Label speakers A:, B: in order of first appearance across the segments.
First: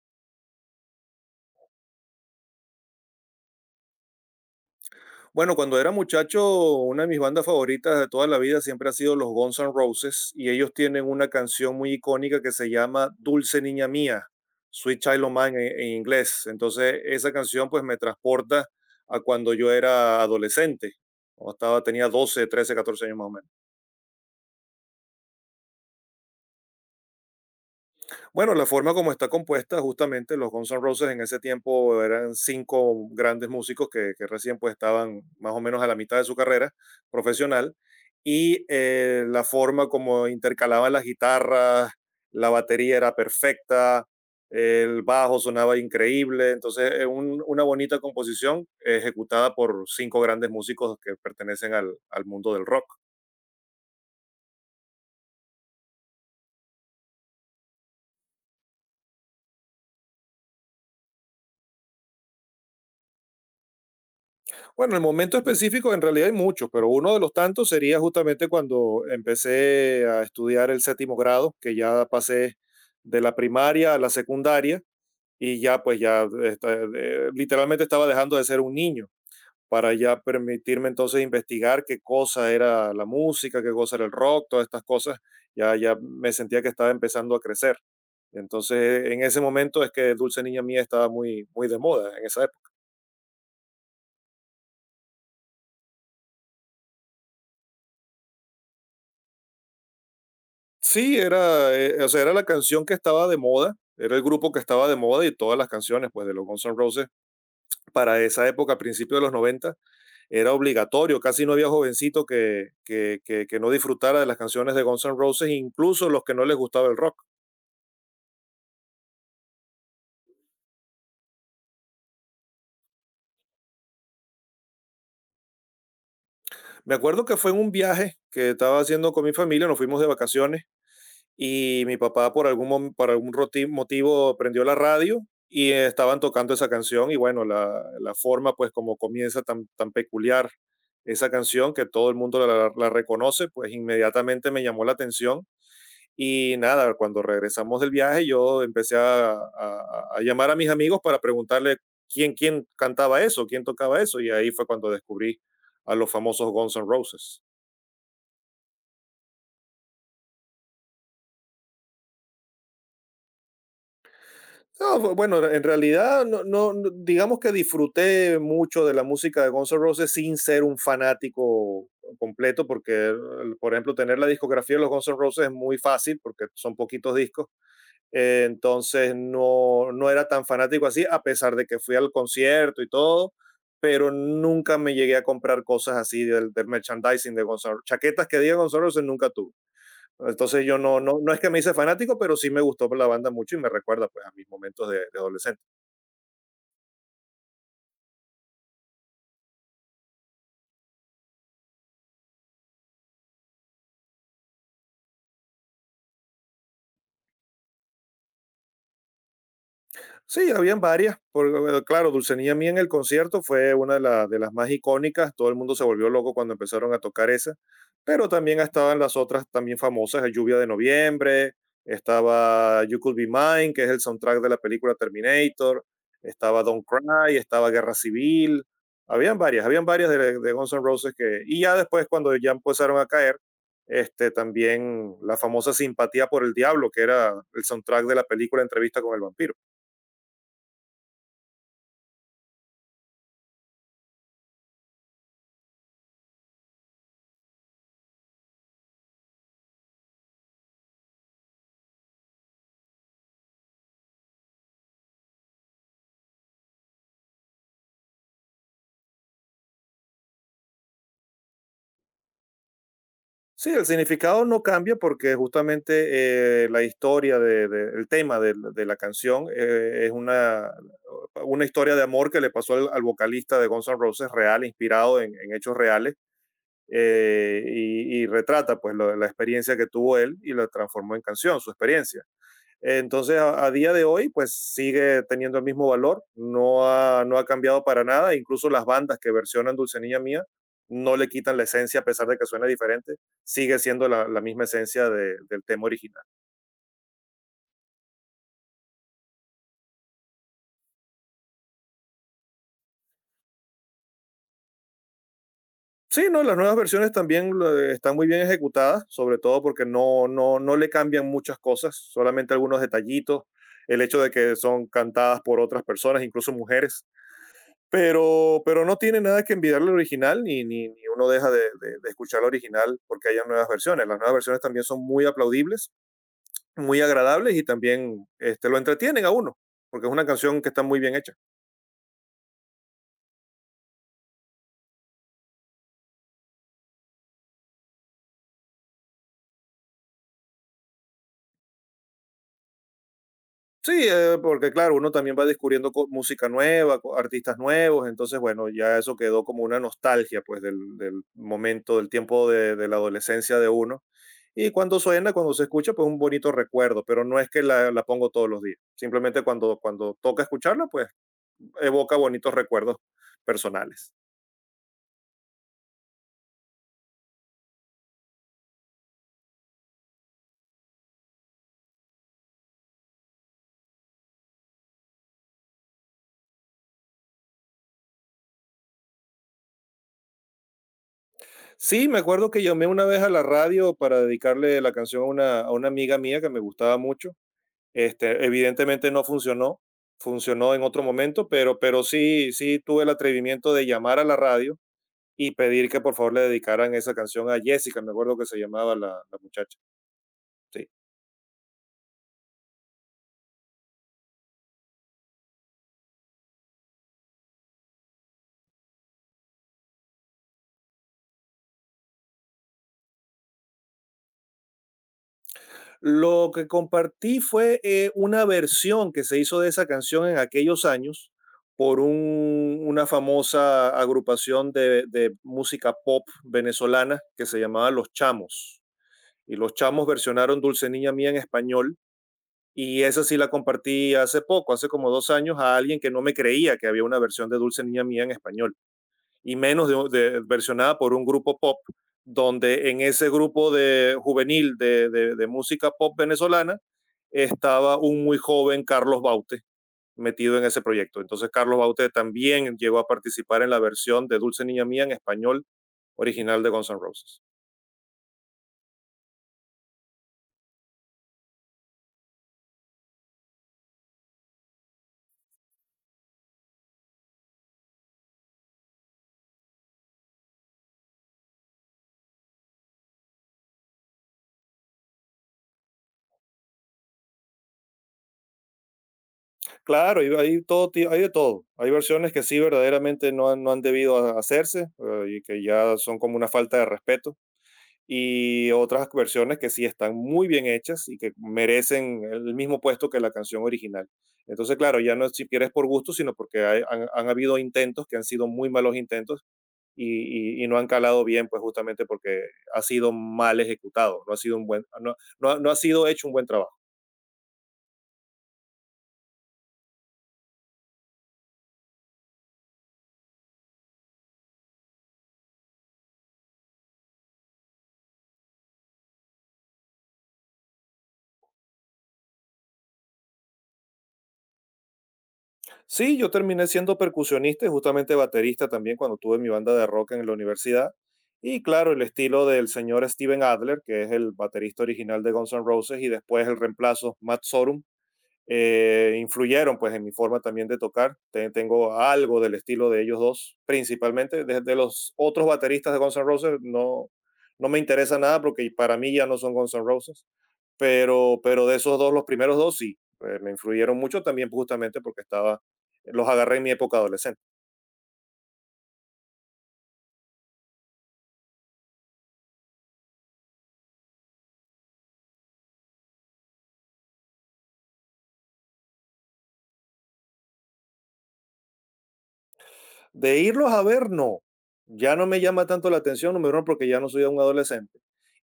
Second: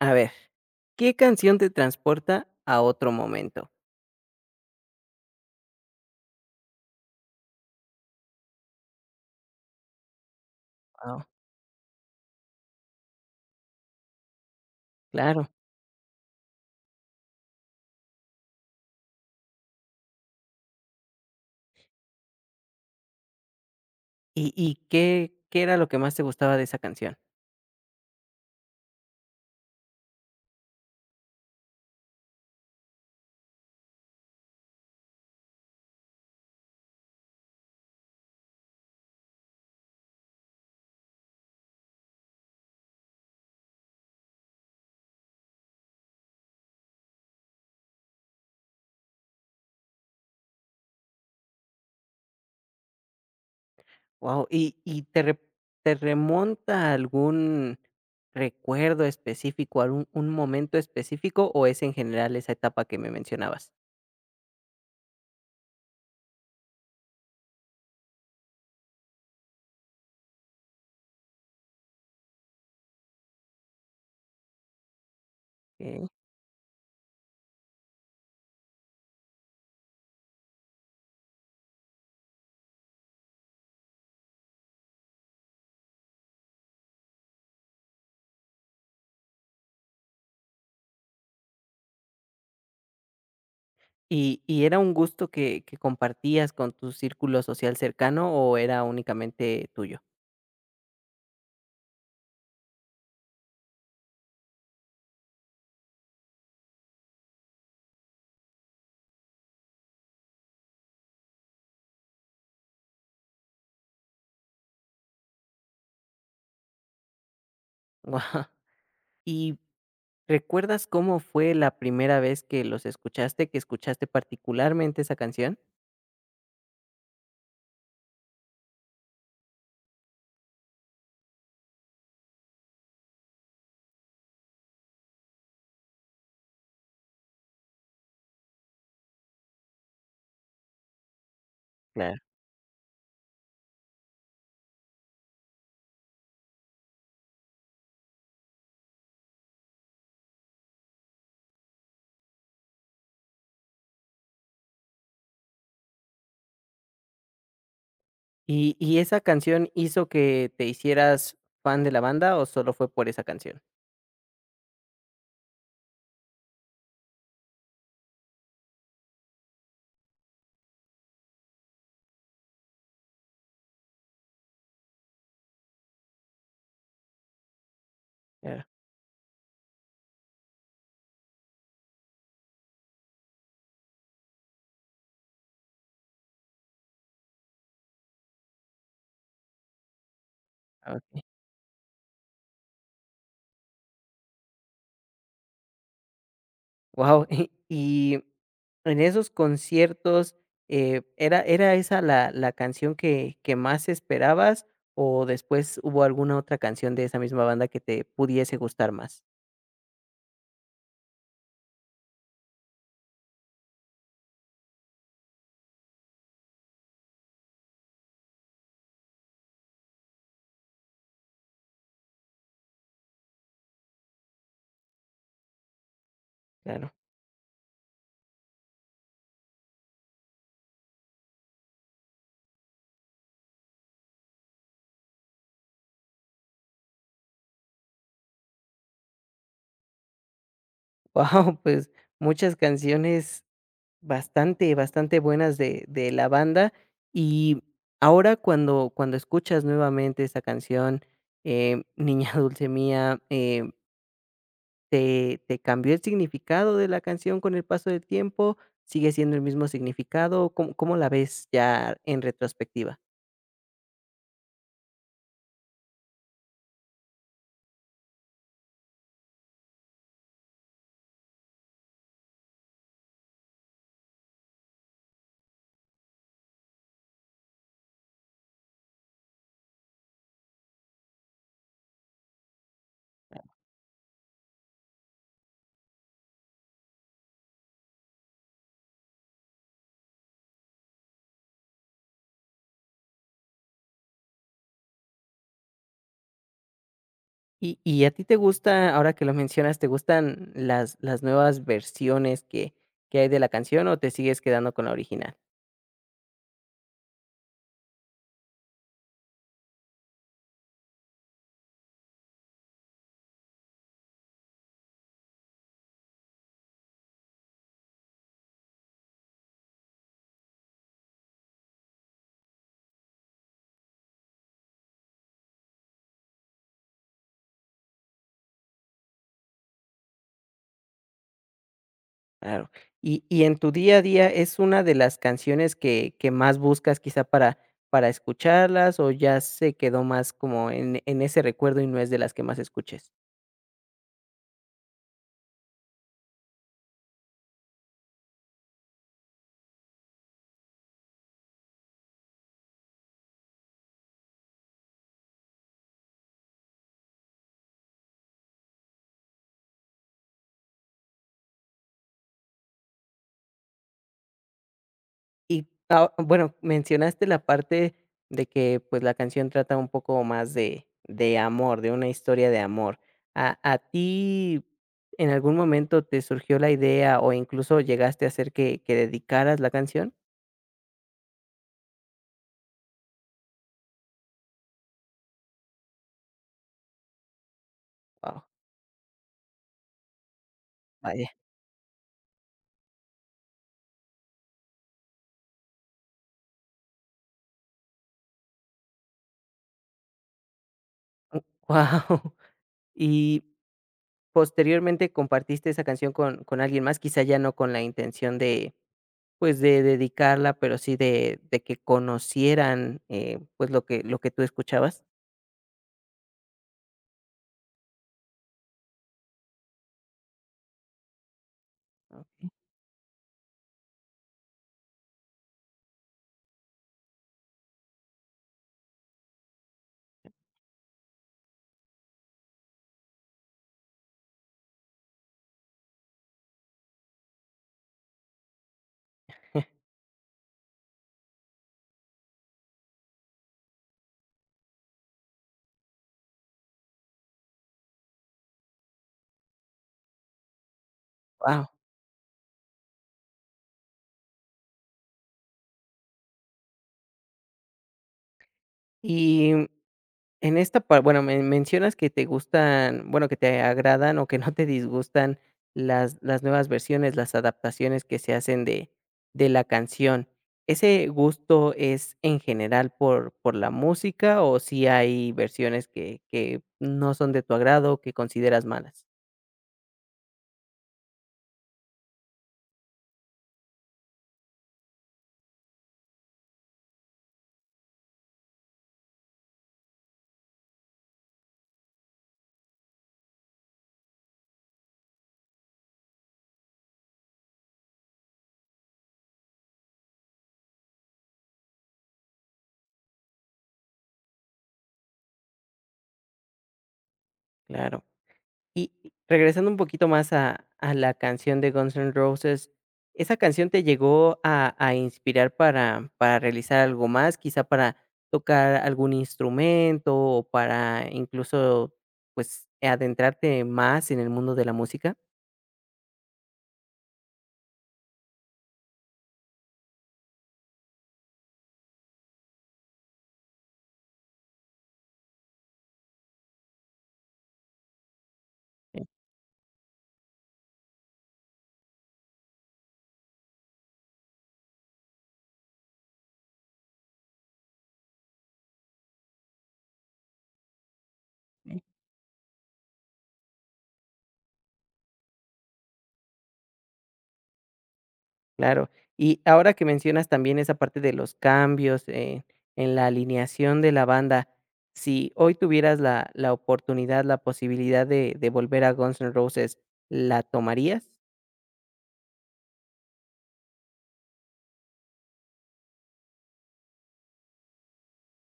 A: A ver, ¿qué canción te transporta a otro momento?
B: Bueno, cuando era muchacho, una de mis bandas favoritas de toda la vida siempre ha sido los Guns N' Roses y ellos tienen
A: Wao.
B: una canción muy icónica que se llama Dulce Niña Mía, Sweet Child O'
A: Claro.
B: Mine en inglés. Entonces, esa canción pues me transporta a cuando yo era adolescente, cuando estaba, tenía 12, 13, 14 años más o menos.
A: ¿Y qué era lo que más te gustaba de esa canción?
B: Bueno, la forma como está compuesta, justamente los Guns N' Roses en ese tiempo eran cinco grandes músicos que recién pues estaban más o menos a la mitad de su carrera profesional y la forma como intercalaban las guitarras, la batería era perfecta, el bajo sonaba increíble, entonces una bonita composición ejecutada por cinco grandes músicos que pertenecen al mundo del rock.
A: Wow. Y te re te remonta a algún recuerdo específico, algún un momento específico, o es en general esa etapa que me mencionabas?
B: Bueno, en el momento específico en realidad hay muchos, pero uno de los tantos sería justamente cuando empecé a estudiar el séptimo grado, que ya pasé de la primaria a la secundaria y ya pues
A: Okey.
B: literalmente estaba dejando de ser un niño para ya permitirme entonces investigar qué cosa era la música, qué cosa era el rock, todas estas cosas, ya me sentía que estaba empezando a crecer. Entonces en ese momento es que Dulce Niña Mía estaba muy, muy de moda en esa época.
A: ¿Y era un gusto que compartías con tu círculo social cercano, o era únicamente tuyo?
B: Sí, o sea, era la canción que estaba de moda, era el grupo que estaba de moda y todas las canciones pues, de los Guns N' Roses para esa época, a principios de los 90, era obligatorio. Casi no había jovencito que no disfrutara de las canciones de Guns N' Roses, incluso los que no les gustaba el rock.
A: Guau. Y ¿recuerdas cómo fue la primera vez que los escuchaste, que escuchaste particularmente esa canción?
B: Me acuerdo que fue en un viaje que estaba haciendo con mi familia, nos fuimos de vacaciones y mi papá por algún motivo prendió la radio y estaban tocando esa canción y bueno, la forma pues como comienza tan, tan peculiar esa canción que todo el
A: Claro.
B: mundo reconoce, pues inmediatamente me llamó la atención y nada, cuando regresamos del viaje yo empecé a llamar a mis amigos para preguntarle quién cantaba eso, quién tocaba eso y ahí fue cuando descubrí a los famosos Guns N' Roses.
A: ¿Y esa canción hizo que te hicieras fan de la banda o solo fue por esa canción?
B: No, bueno, en realidad, digamos que disfruté mucho de la música de Guns N' Roses sin ser un fanático completo, porque, por ejemplo, tener la discografía de los Guns N' Roses es muy fácil, porque son poquitos discos.
A: Claro.
B: Entonces, no era tan fanático así, a pesar de que fui al concierto y todo, pero nunca me llegué a comprar cosas así del merchandising de Guns N' Roses. Chaquetas que diga Guns N' Roses nunca tuve. Entonces yo no es que me hice fanático, pero sí me gustó la banda mucho y me recuerda pues a mis momentos de adolescente.
A: Wow. Y en esos conciertos, ¿era esa la canción que más esperabas o después hubo alguna otra canción de esa misma banda que te pudiese gustar más?
B: Sí, habían varias, porque bueno, claro, Dulcinea Mía en el concierto fue una de, de las más icónicas, todo el mundo se volvió loco cuando empezaron a tocar esa, pero también estaban las otras también famosas, Lluvia de Noviembre, estaba You Could Be Mine, que es el soundtrack de la película Terminator, estaba Don't
A: Claro.
B: Cry, estaba Guerra Civil, habían varias de Guns N' Roses que, y ya después cuando ya empezaron a caer, este, también la famosa Simpatía por el Diablo, que era el soundtrack de la película Entrevista con el Vampiro.
A: Wow, pues, muchas canciones bastante, bastante buenas de la banda. Y ahora cuando escuchas nuevamente esa canción, Niña dulce mía, ¿te cambió el significado de la canción con el paso del tiempo? ¿Sigue siendo el mismo significado? ¿Cómo la ves ya en retrospectiva?
B: Sí, el significado no cambia porque justamente la historia el tema de la canción es una historia de amor que le pasó al vocalista de Guns N' Roses real, inspirado en hechos reales, y retrata pues la experiencia que tuvo él y la transformó en canción, su experiencia. Entonces, a día de hoy, pues sigue teniendo el mismo valor, no ha cambiado para nada, incluso las bandas que versionan Dulce Niña Mía no le quitan la esencia a pesar de que suena diferente, sigue siendo la misma esencia del tema original.
A: Y a ti te gusta, ahora que lo mencionas, ¿te gustan las nuevas versiones que hay de la canción o te sigues quedando con la original?
B: Sí, no, las nuevas versiones también están muy bien ejecutadas, sobre todo porque no le cambian muchas cosas, solamente algunos detallitos, el hecho de que son cantadas por otras personas, incluso mujeres, pero no tiene nada que envidiarle al original, ni uno deja de escuchar el original porque haya nuevas versiones. Las nuevas versiones también son muy aplaudibles, muy agradables y también este, lo entretienen a uno, porque es una canción que está muy bien hecha.
A: Claro. Y en tu día a día, ¿es una de las canciones que más buscas quizá para escucharlas, o ya se quedó más como en ese recuerdo y no es de las que más escuches?
B: Sí, porque claro, uno también va descubriendo música nueva, artistas nuevos, entonces bueno, ya eso quedó como una nostalgia pues del momento, del tiempo de la adolescencia de uno. Y cuando suena, cuando se escucha, pues un bonito recuerdo, pero no es que la pongo todos los días, simplemente cuando toca escucharla, pues evoca bonitos recuerdos personales.
A: Y, ah, bueno, mencionaste la parte de que, pues, la canción trata un poco más de amor, de una historia de amor. ¿A ti en algún momento te surgió la idea o incluso llegaste a hacer que dedicaras la canción?
B: Sí, me acuerdo que llamé una vez a la radio para dedicarle la canción a una amiga mía que me gustaba mucho.
A: Wow,
B: Este, evidentemente no funcionó, funcionó en otro
A: vaya,
B: momento, pero sí, sí tuve el atrevimiento de llamar a la radio y pedir que por favor le dedicaran esa canción a Jessica, me acuerdo que se llamaba la muchacha. Sí.
A: wow. Y posteriormente compartiste esa canción con alguien más, quizá ya no con la intención de, pues, de dedicarla, pero sí de que conocieran, pues, lo que tú escuchabas.
B: Lo que compartí fue una versión que se hizo de esa canción en aquellos años por una famosa agrupación de música pop venezolana que se llamaba Los Chamos. Y los Chamos versionaron Dulce Niña Mía en español. Y esa sí la compartí hace poco, hace como 2 años, a alguien que no me creía que había una versión de Dulce Niña Mía en español, y menos versionada por un grupo pop, donde en ese grupo de juvenil de música pop venezolana estaba un muy joven Carlos Baute metido en ese proyecto. Entonces
A: Wow.
B: Carlos Baute también llegó a participar en la versión de Dulce Niña Mía en español original de Guns N' Roses.
A: Y en esta par, bueno, me mencionas que te gustan, bueno, que te agradan o que no te disgustan las nuevas versiones, las adaptaciones que se hacen de la canción. ¿Ese gusto es en general por la música o si hay versiones que no son de tu agrado, que consideras malas?
B: Claro, hay todo, hay de todo. Hay versiones que sí verdaderamente no han debido hacerse, y que ya son como una falta de respeto. Y otras versiones que sí están muy bien hechas y que merecen el mismo puesto que la canción original. Entonces, claro, ya no es siquiera es por gusto, sino porque han habido intentos que han sido muy malos intentos y, y no han calado bien, pues justamente porque ha sido mal ejecutado, no ha sido, un buen, no ha sido hecho un buen trabajo.
A: Claro. Y regresando un poquito más a la canción de Guns N' Roses, ¿esa canción te llegó a inspirar para realizar algo más? Quizá para tocar algún instrumento o para incluso, pues, adentrarte más en el mundo de la música.
B: Sí, yo terminé siendo percusionista y justamente baterista también cuando tuve mi banda de rock en la universidad. Y claro, el estilo del señor Steven Adler, que es el baterista original de Guns N' Roses, y después el reemplazo Matt Sorum,
A: Sí.
B: influyeron pues en mi forma también de tocar. Tengo algo del estilo de ellos dos, principalmente. Desde los otros bateristas de Guns N' Roses no me interesa nada porque para mí ya no son Guns N' Roses, pero de esos dos, los primeros dos sí, me influyeron mucho también pues, justamente porque estaba, los agarré en mi época adolescente.
A: Claro. Y ahora que mencionas también esa parte de los cambios, en la alineación de la banda, si hoy tuvieras la oportunidad, la posibilidad de volver a Guns N' Roses, ¿la tomarías?
B: De irlos a ver, no. Ya no me llama tanto la atención, número uno, porque ya no soy un adolescente.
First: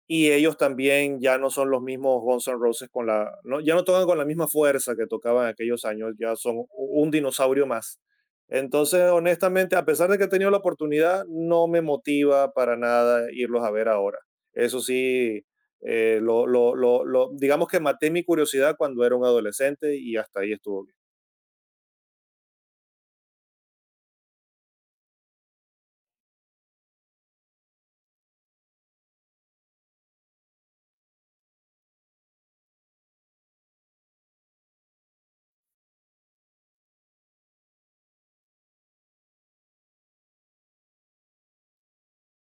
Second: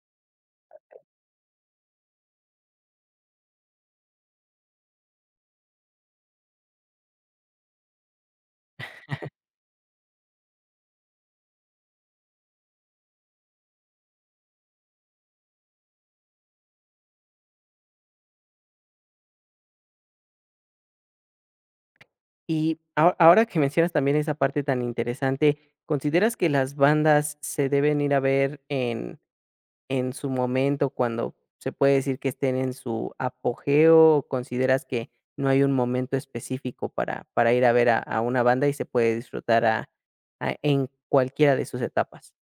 B: Y ellos también ya no son los mismos Guns N' Roses con la, no, ya no tocan con la misma fuerza que tocaban en aquellos años, ya son un dinosaurio más. Entonces, honestamente, a pesar de que he tenido la oportunidad, no me motiva para nada irlos a ver ahora. Eso sí, digamos que maté mi curiosidad cuando era un adolescente y hasta ahí estuvo bien.
A: Y ahora que mencionas también esa parte tan interesante, ¿consideras que las bandas se deben ir a ver en su momento, cuando se puede decir que estén en su apogeo, o consideras que no hay un momento específico para ir a ver a una banda y se puede disfrutar a en cualquiera de sus etapas?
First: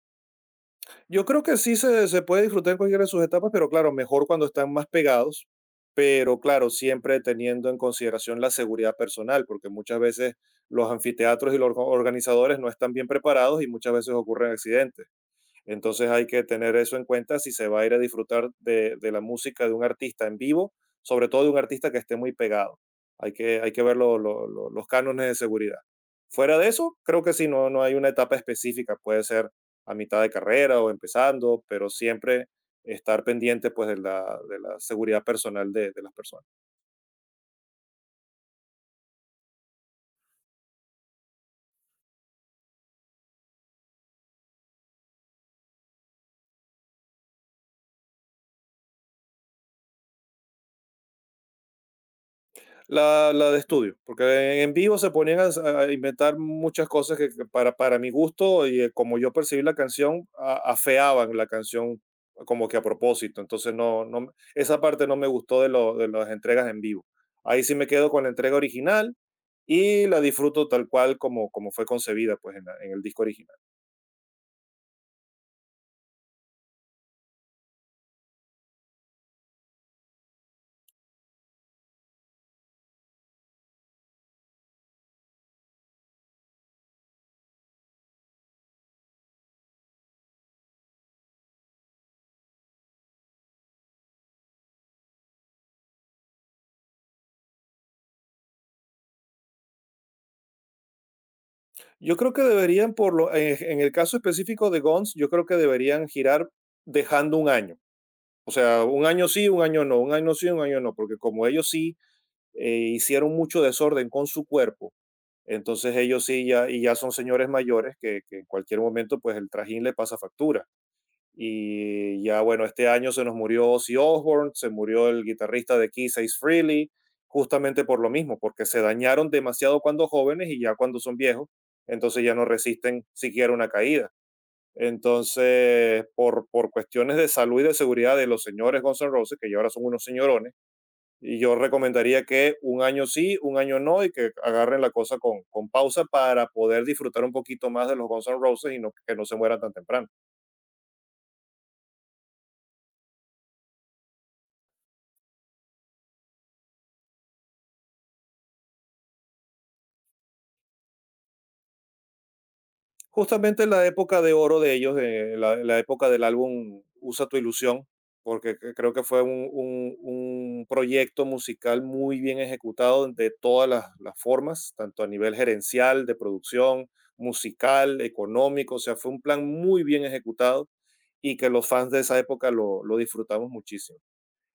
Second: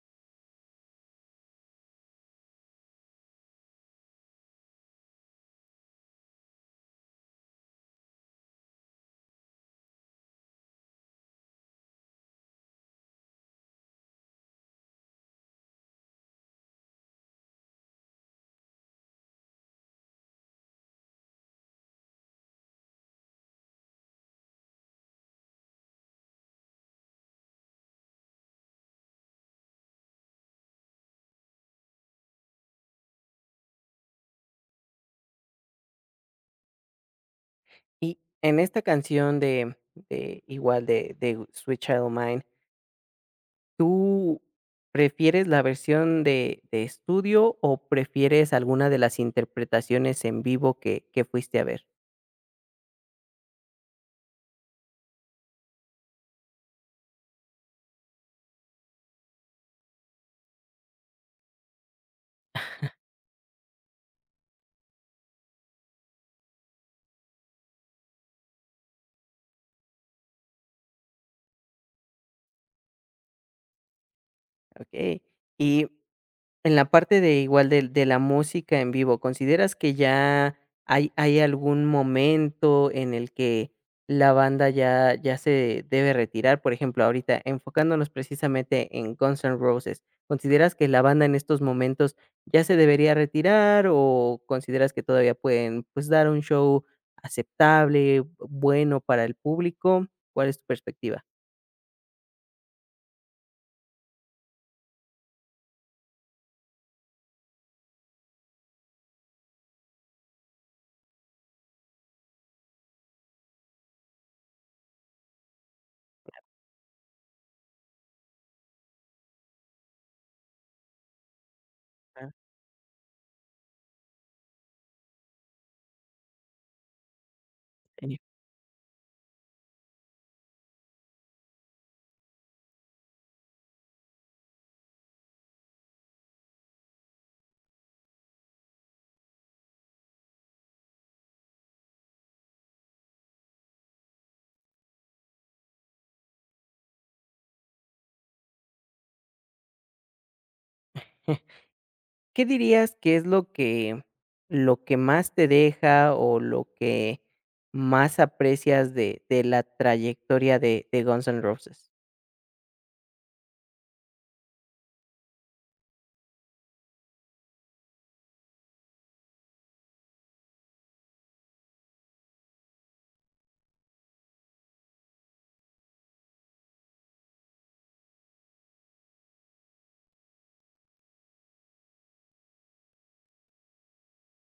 B: Yo creo que sí se puede disfrutar en cualquiera de sus etapas, pero claro, mejor cuando están más pegados, pero claro, siempre teniendo en consideración la seguridad personal, porque muchas veces los anfiteatros y los organizadores no están bien preparados y muchas veces ocurren accidentes. Entonces hay que tener eso en cuenta si se va a ir a disfrutar de la música de un artista en vivo, sobre todo de un artista que esté muy pegado. Hay que ver los cánones de seguridad. Fuera de eso, creo que sí, no hay una etapa específica. Puede ser a mitad de carrera o empezando, pero siempre estar pendiente pues, de la seguridad personal de las personas.
A: Y en esta canción de igual de Sweet Child O' Mine, ¿tú prefieres la versión de estudio o prefieres alguna de las interpretaciones en vivo que fuiste a ver?
B: La de estudio, porque en vivo se ponían a inventar muchas cosas que para mi gusto y como yo percibí la canción, afeaban la canción como que a propósito. Entonces, esa parte no me gustó de las entregas en vivo. Ahí sí me quedo con la entrega original y la disfruto tal cual como fue concebida pues, en el disco original.
A: Okey. Y en la parte de igual de la música en vivo, ¿consideras que ya hay algún momento en el que la banda ya se debe retirar? Por ejemplo, ahorita enfocándonos precisamente en Guns N' Roses, ¿consideras que la banda en estos momentos ya se debería retirar o consideras que todavía pueden, pues, dar un show aceptable, bueno para el público? ¿Cuál es tu perspectiva?
B: Yo creo que deberían, por lo, en el caso específico de Guns, yo creo que deberían girar dejando un año. O sea, un año sí, un año no, un año sí, un año no, porque como ellos sí hicieron mucho desorden con su cuerpo, entonces ellos sí ya, y ya son señores mayores que en cualquier momento pues el trajín le pasa factura. Y
A: Ah,
B: ya bueno, este año se nos murió Ozzy Osbourne, se murió el guitarrista de Keys Ace Frehley, justamente por lo
A: sí.
B: mismo, porque se dañaron demasiado cuando jóvenes y ya cuando son viejos, entonces ya no resisten siquiera una caída. Entonces, por cuestiones de salud y de seguridad de los señores Guns N' Roses, que ya ahora son unos señorones, y yo recomendaría que un año sí, un año no, y que agarren la cosa con pausa para poder disfrutar un poquito más de los Guns N' Roses y no, que no se mueran tan temprano.
A: ¿Qué dirías que es lo que más te deja o lo que más aprecias de la trayectoria de Guns N' Roses?
B: Justamente la época de oro de ellos, la época del álbum Usa tu ilusión, porque creo que fue un proyecto musical muy bien ejecutado de todas las formas, tanto a nivel gerencial, de producción, musical, económico, o sea, fue un plan muy bien ejecutado y que los fans de esa época lo disfrutamos muchísimo.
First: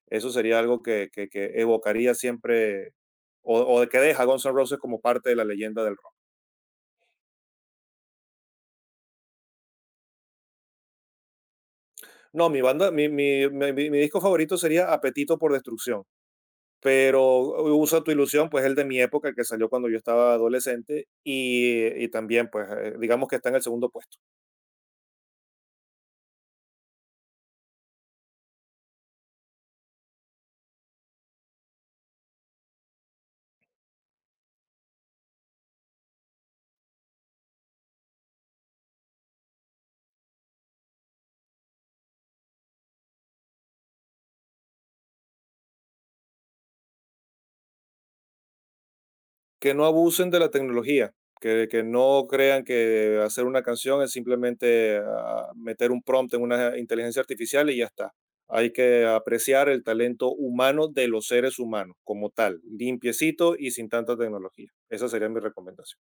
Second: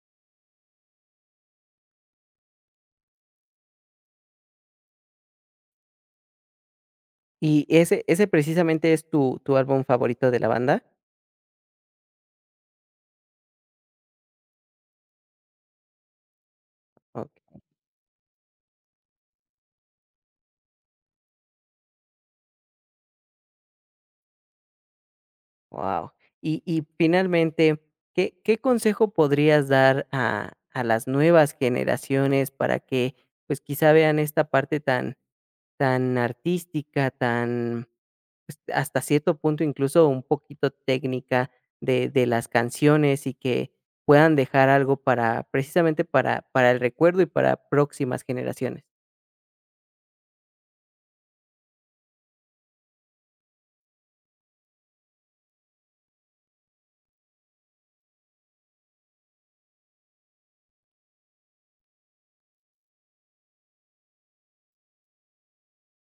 B: Eso sería algo que evocaría siempre, o que deja a Guns N' Roses como parte de la leyenda de.
A: ¿Y ese precisamente es tu álbum favorito de la banda?
B: No, mi banda, mi- mi disco favorito sería Apetito por Destrucción, pero
A: Okey,
B: Usa tu ilusión, pues el de mi época, el que salió cuando yo estaba adolescente, y también, pues, digamos que está en el segundo puesto.
A: guau. Y finalmente, ¿qué consejo podrías dar a las nuevas generaciones para que, pues, quizá vean esta parte tan tan artística, tan, pues, hasta cierto punto, incluso un poquito técnica de las canciones y que puedan dejar algo para, precisamente, para el recuerdo y para próximas generaciones.
B: Que no abusen de la tecnología, que no crean que hacer una canción es simplemente meter un prompt en una inteligencia artificial y ya está. Hay que apreciar el talento humano de los seres humanos como tal, limpiecito y sin tanta tecnología. Esa sería mi recomendación.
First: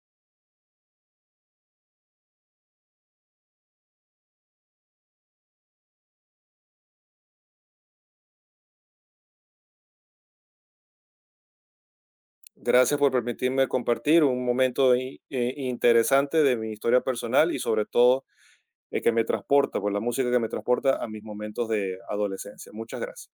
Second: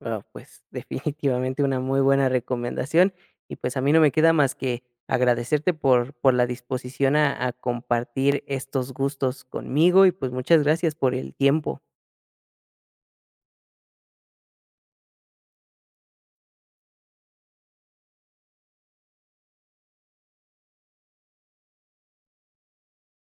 A: Ah, pues, definitivamente una muy buena recomendación y pues a mí no me queda más que agradecerte por la disposición a compartir estos gustos conmigo y pues muchas gracias por el tiempo.
B: Gracias por permitirme compartir un momento interesante de mi historia personal y sobre todo que me transporta, por la música que me transporta a mis momentos de adolescencia. Muchas gracias.